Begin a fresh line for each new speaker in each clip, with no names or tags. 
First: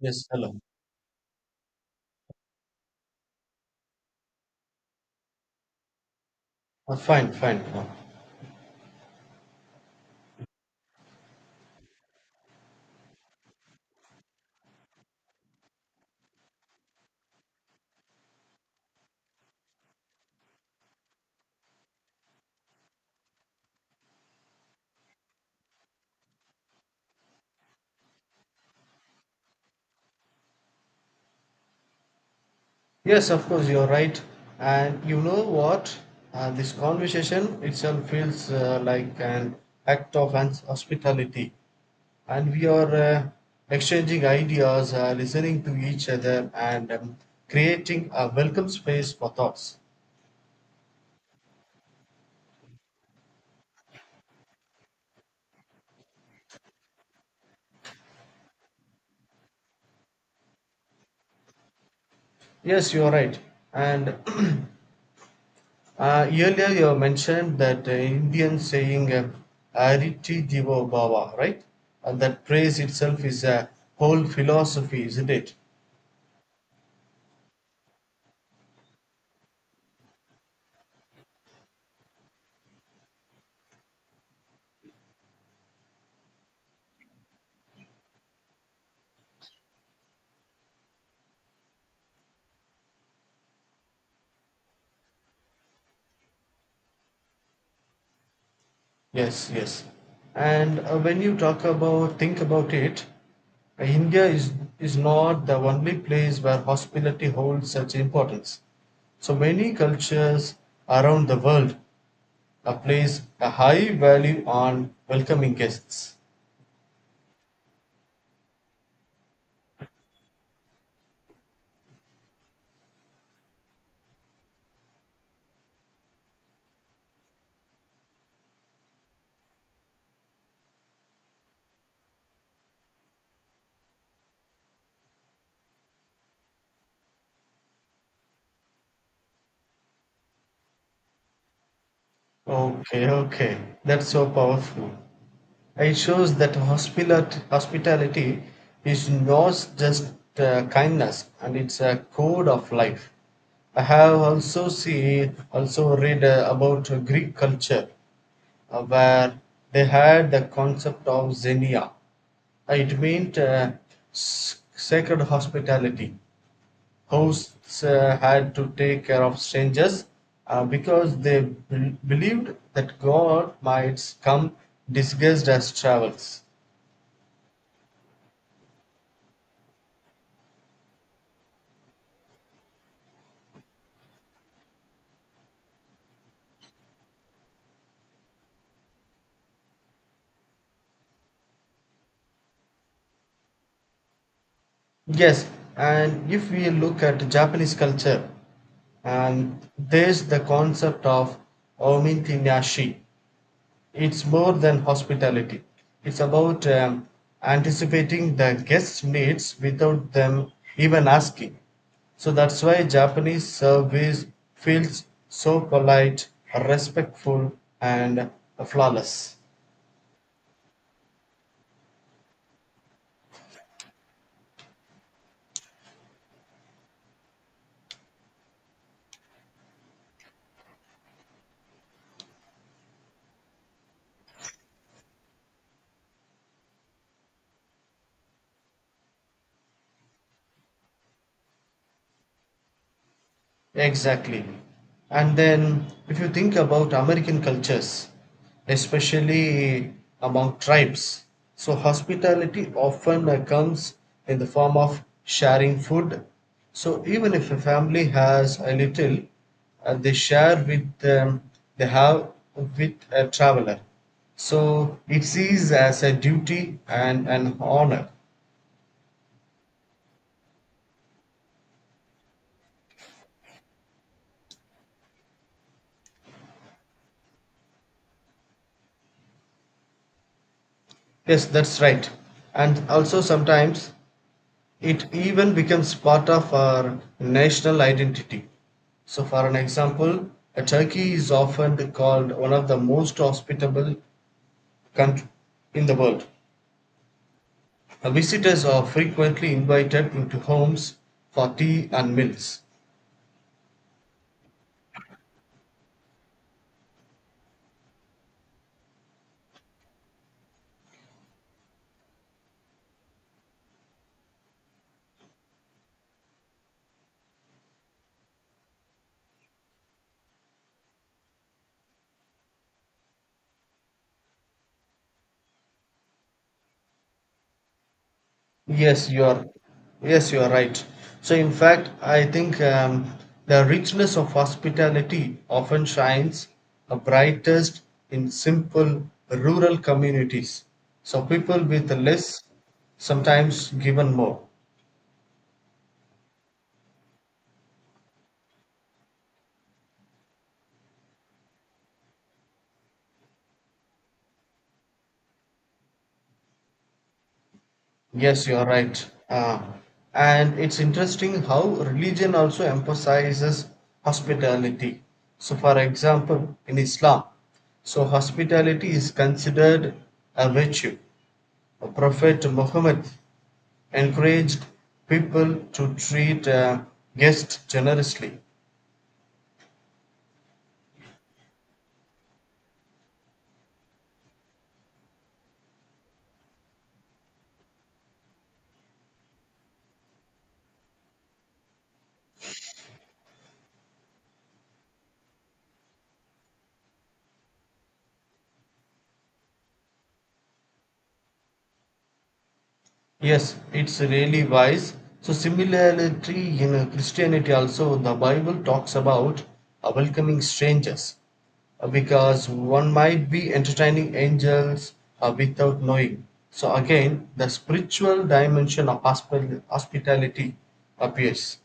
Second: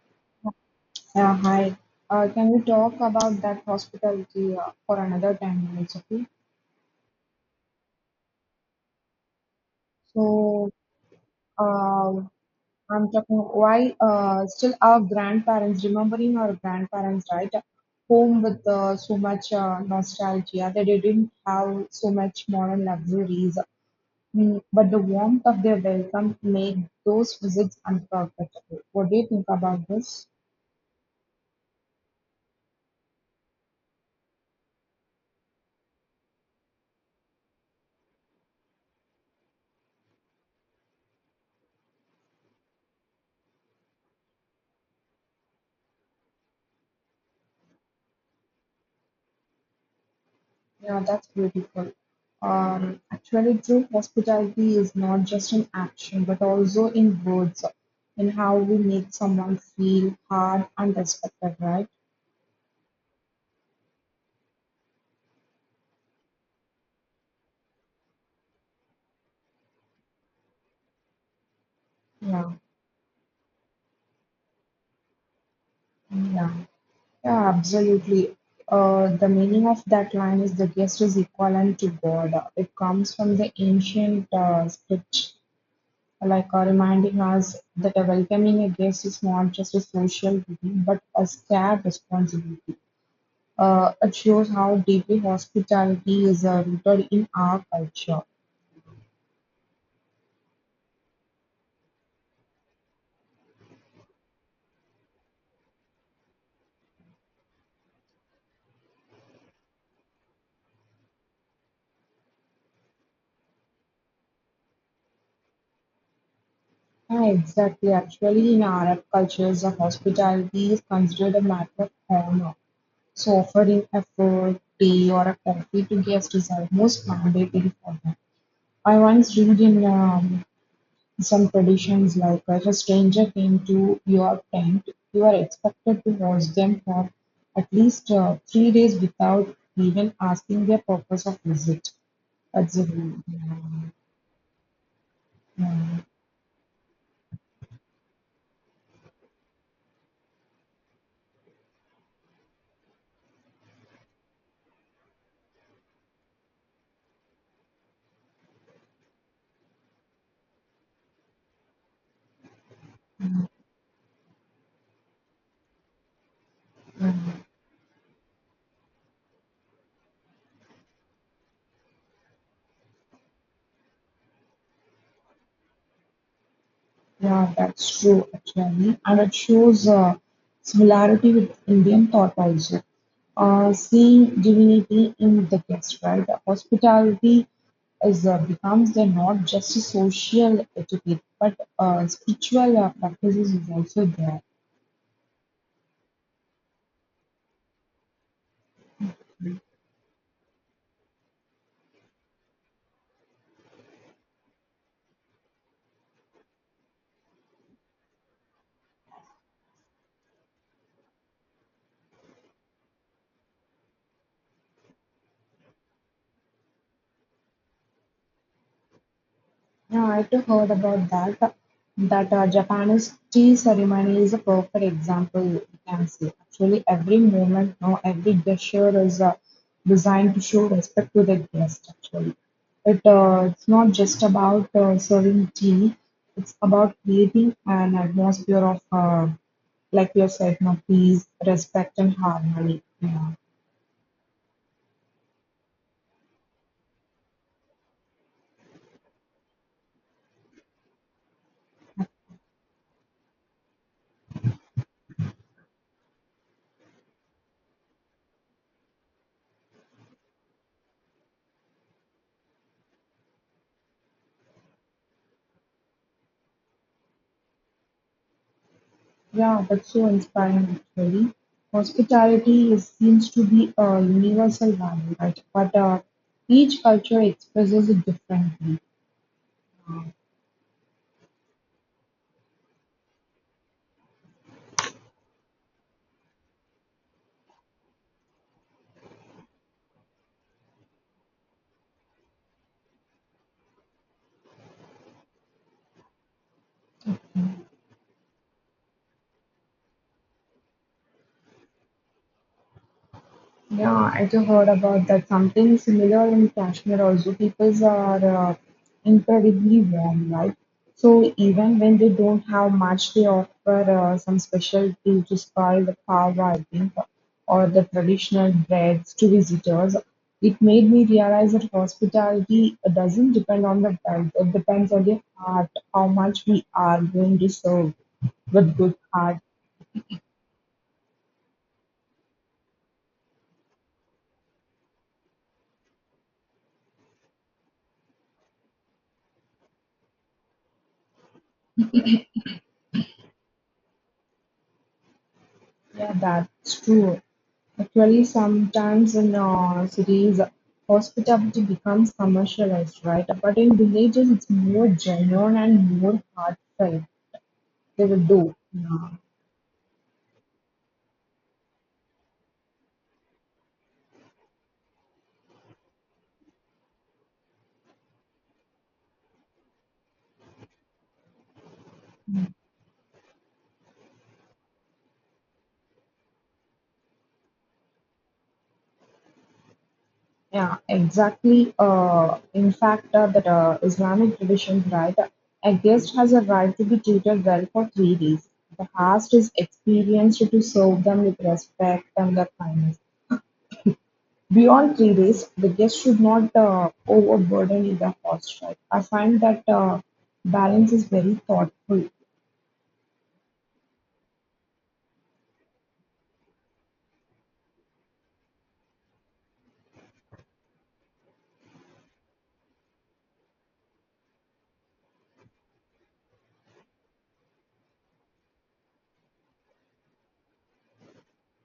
Yes, hello.
Yeah, hi. Can we talk about that hospitality for another 10 minutes, okay?
Fine, fine.
So, uh, I'm talking why still our grandparents, remembering our grandparents, right? Home with so much nostalgia they didn't have so much modern luxuries. But the warmth of their welcome made those visits unforgettable. What do you think about this?
Yes, of course, you're right. And you know what? This conversation itself feels like an act of hospitality. And we are exchanging ideas, listening to each other, and creating a welcome space for thoughts.
Yeah, that's beautiful. Actually, true hospitality is not just in action, but also in words, in how we make someone feel heard and respected, right?
Yes, you're right. And Earlier, you mentioned that Indian saying "Ariti Jivo Bhava," right? And that
Yeah.
praise itself is a whole philosophy, isn't it?
Yeah, yeah, absolutely. The meaning of that line is the guest is equivalent to God. It comes from the ancient speech, reminding us that welcoming a guest is not just a social duty, but a shared responsibility. It shows how deeply hospitality is rooted in our culture.
Yes, yes. And when you talk about, think about it, India is not the only place where hospitality holds such importance. So many cultures around the world place a high value on welcoming guests.
Yeah, exactly. Actually, in Arab cultures, the hospitality is considered a matter of honor. So, offering a food, tea, or a coffee to guests is almost mandatory for them. I once read in some traditions like if a stranger came to your tent, you are expected to host them for at least 3 days without even asking their purpose of visit.
Okay,
Absolutely.
okay,
Didn't.
that's so powerful.
mm,
It
mm,
shows that hospitality is not just kindness and it's a code of life. I have also seen, also read about Greek culture where they had the concept of xenia. It meant sacred hospitality.
mm.
Hosts had to take care of strangers because they believed that God might come disguised as travels.
Yeah, yeah, that's true actually, and it shows similarity with Indian thought also. Seeing divinity in the guest, right? Hospitality is becomes the not just a social etiquette, but spiritual practices is also there.
Yes, and if we look at Japanese culture, and there's the concept of omitinashi. It's more than hospitality. It's about anticipating the guest's needs without them even asking. So that's why Japanese service feels so polite, respectful, and flawless.
Yeah, I too heard about that. That Japanese tea ceremony is a perfect example, you can see. Actually, every moment now, every gesture is designed to show respect to the guest, actually. It's not just about serving tea, it's about creating an atmosphere of, like you said, no, peace, respect, and harmony. Yeah.
Exactly. And then, if you think about American cultures, especially among tribes, so hospitality often comes in the form of sharing food. So, even if a family has a little, they share with they have with a traveler. So, it sees as a duty and an honor.
Yeah, that's so inspiring actually. Hospitality is, seems to be a universal value, right? But each culture expresses it differently.
Yes, that's right. And also sometimes it even becomes part of our national identity. So, for an example, Turkey is often called one of the most hospitable countries in the world. Visitors are frequently invited into homes for tea and meals.
Yeah, I just heard about that. Something similar in Kashmir also. People are incredibly warm, right? So even when they don't have much, they offer some special tea to spoil the pav, I think, or the traditional breads to visitors. It made me realize that hospitality doesn't depend on the wealth. It depends on the heart, how much we are going to serve with good
Yes, you
heart.
are. Yes, you are right. So, in fact, I think the richness of hospitality often shines brightest in simple rural communities. So, people with less sometimes given more.
Yeah, that's true. Actually, sometimes in cities, hospitality becomes commercialized, right? But in villages, it's more genuine and more heartfelt. They will
Yes, you
do.
are
Yeah,
right. Uh, and it's interesting how religion also emphasizes hospitality. So, for example, in Islam, so hospitality is considered a virtue. Prophet Muhammad encouraged people to treat guests generously.
yeah exactly. In fact, that Islamic tradition, right? A guest has a right to be treated well for 3 days. The host is experienced to serve them with respect and the kindness. Beyond 3 days, the guest should not overburden the host, right? I find that balance is very thoughtful.
Yes, it's really wise. So, similarity in Christianity, also, the Bible talks about welcoming strangers because one might be entertaining angels without knowing. So, again, the spiritual dimension of hospitality appears.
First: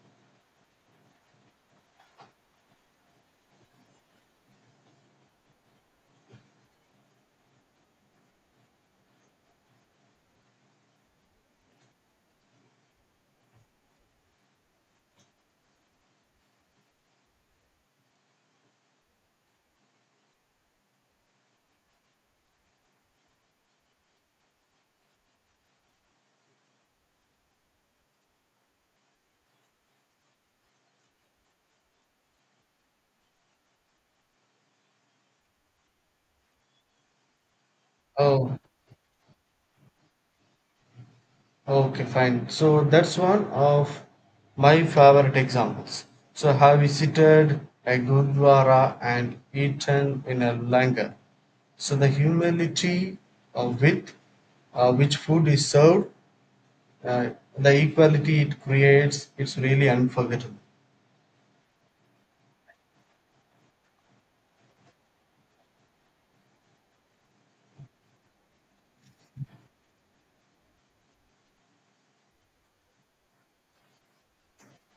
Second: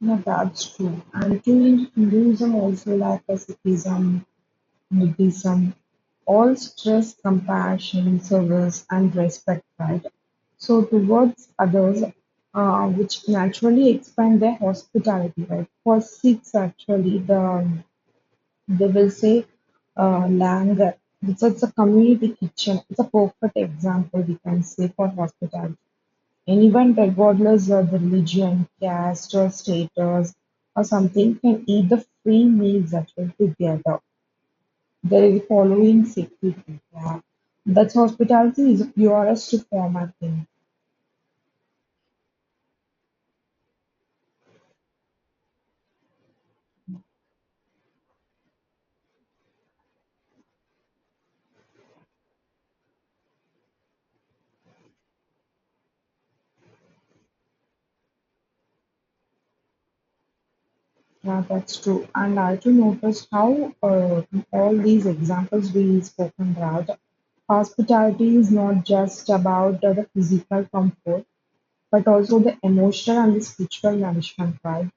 Yeah, that's true. And truly, Hinduism also like a Sikhism, Buddhism, all stress, compassion, service, and respect, right? So towards others, which naturally expand their hospitality, right? For Sikhs, actually, they will say langar. It's a community kitchen. It's a perfect example we can say for hospitality. Anyone, regardless of religion, caste, or status, or something, can eat the free meals that are together. There is following sacred. Yeah. That's
Oh,
hospitality is the purest form, I think.
okay, fine. So that's one of my favorite examples. So have visited a gurdwara and eaten in a langar. So the humility with which food is served, uh, the equality it creates, it's really unforgettable.
Yeah, that's true. And I too noticed how all these examples we spoken about, hospitality is not just about the physical comfort, but also the emotional and the spiritual nourishment, right?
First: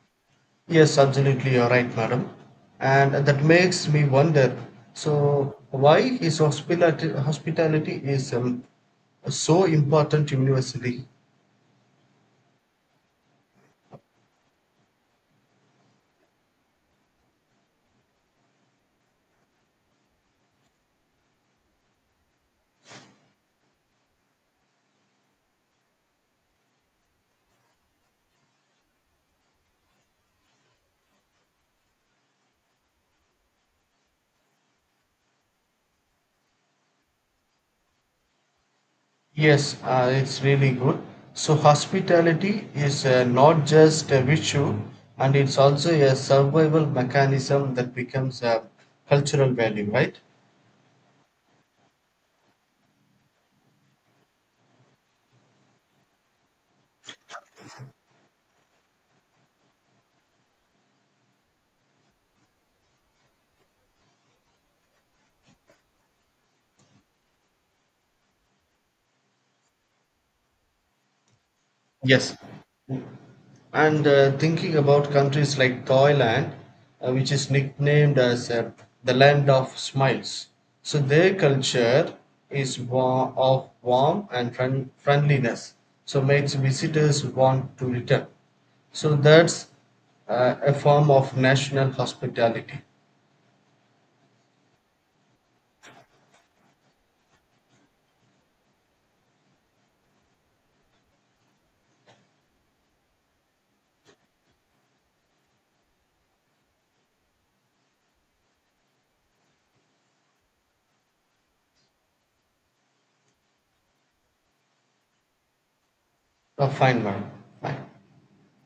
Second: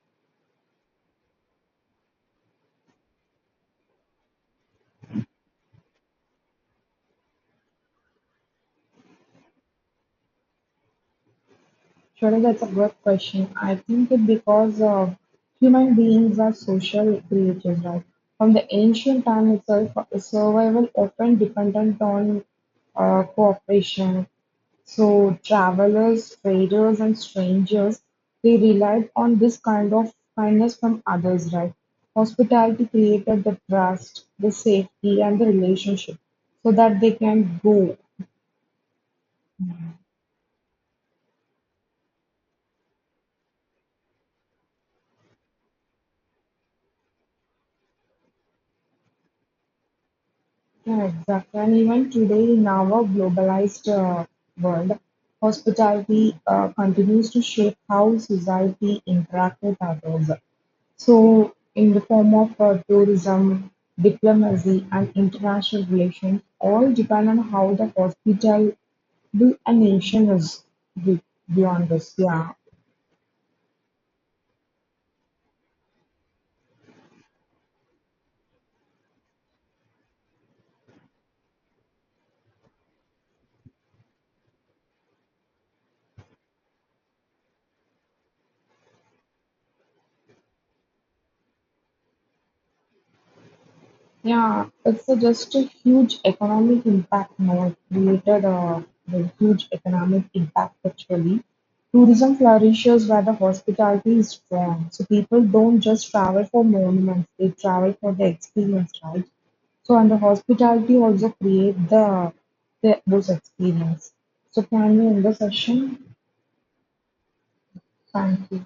Yes, absolutely, you're right, madam. And that makes me wonder. So why is hospitality is so important universally?
Surely that's a good question. I think it because human beings are social creatures, right? From the ancient time itself, survival often dependent on cooperation. So travelers, traders, and strangers, they relied on this kind of kindness from others, right? Hospitality created the trust, the safety, and the relationship so that they can go.
Yes, it's really good. So, hospitality is not just a virtue, and it's also a survival mechanism that becomes a cultural value, right?
Yeah, exactly. And even today, in our globalized world, hospitality continues to shape how society interacts with others. So, in the form of tourism, diplomacy, and international relations, all depend on how the hospitable a nation is be- beyond this.
Yes.
Yeah.
And thinking about countries like Thailand, which is nicknamed as the land of smiles. So their culture is of warmth and friendliness, so makes visitors want to return. So that's a form of national hospitality.
Yeah, it's a, just a huge economic impact now. It created a, the huge economic impact actually. Tourism flourishes where the hospitality is strong. So people don't just travel for monuments, they travel for the experience, right? So and the hospitality also create the those experience. So can you end the session?
A fine one.
Thank you.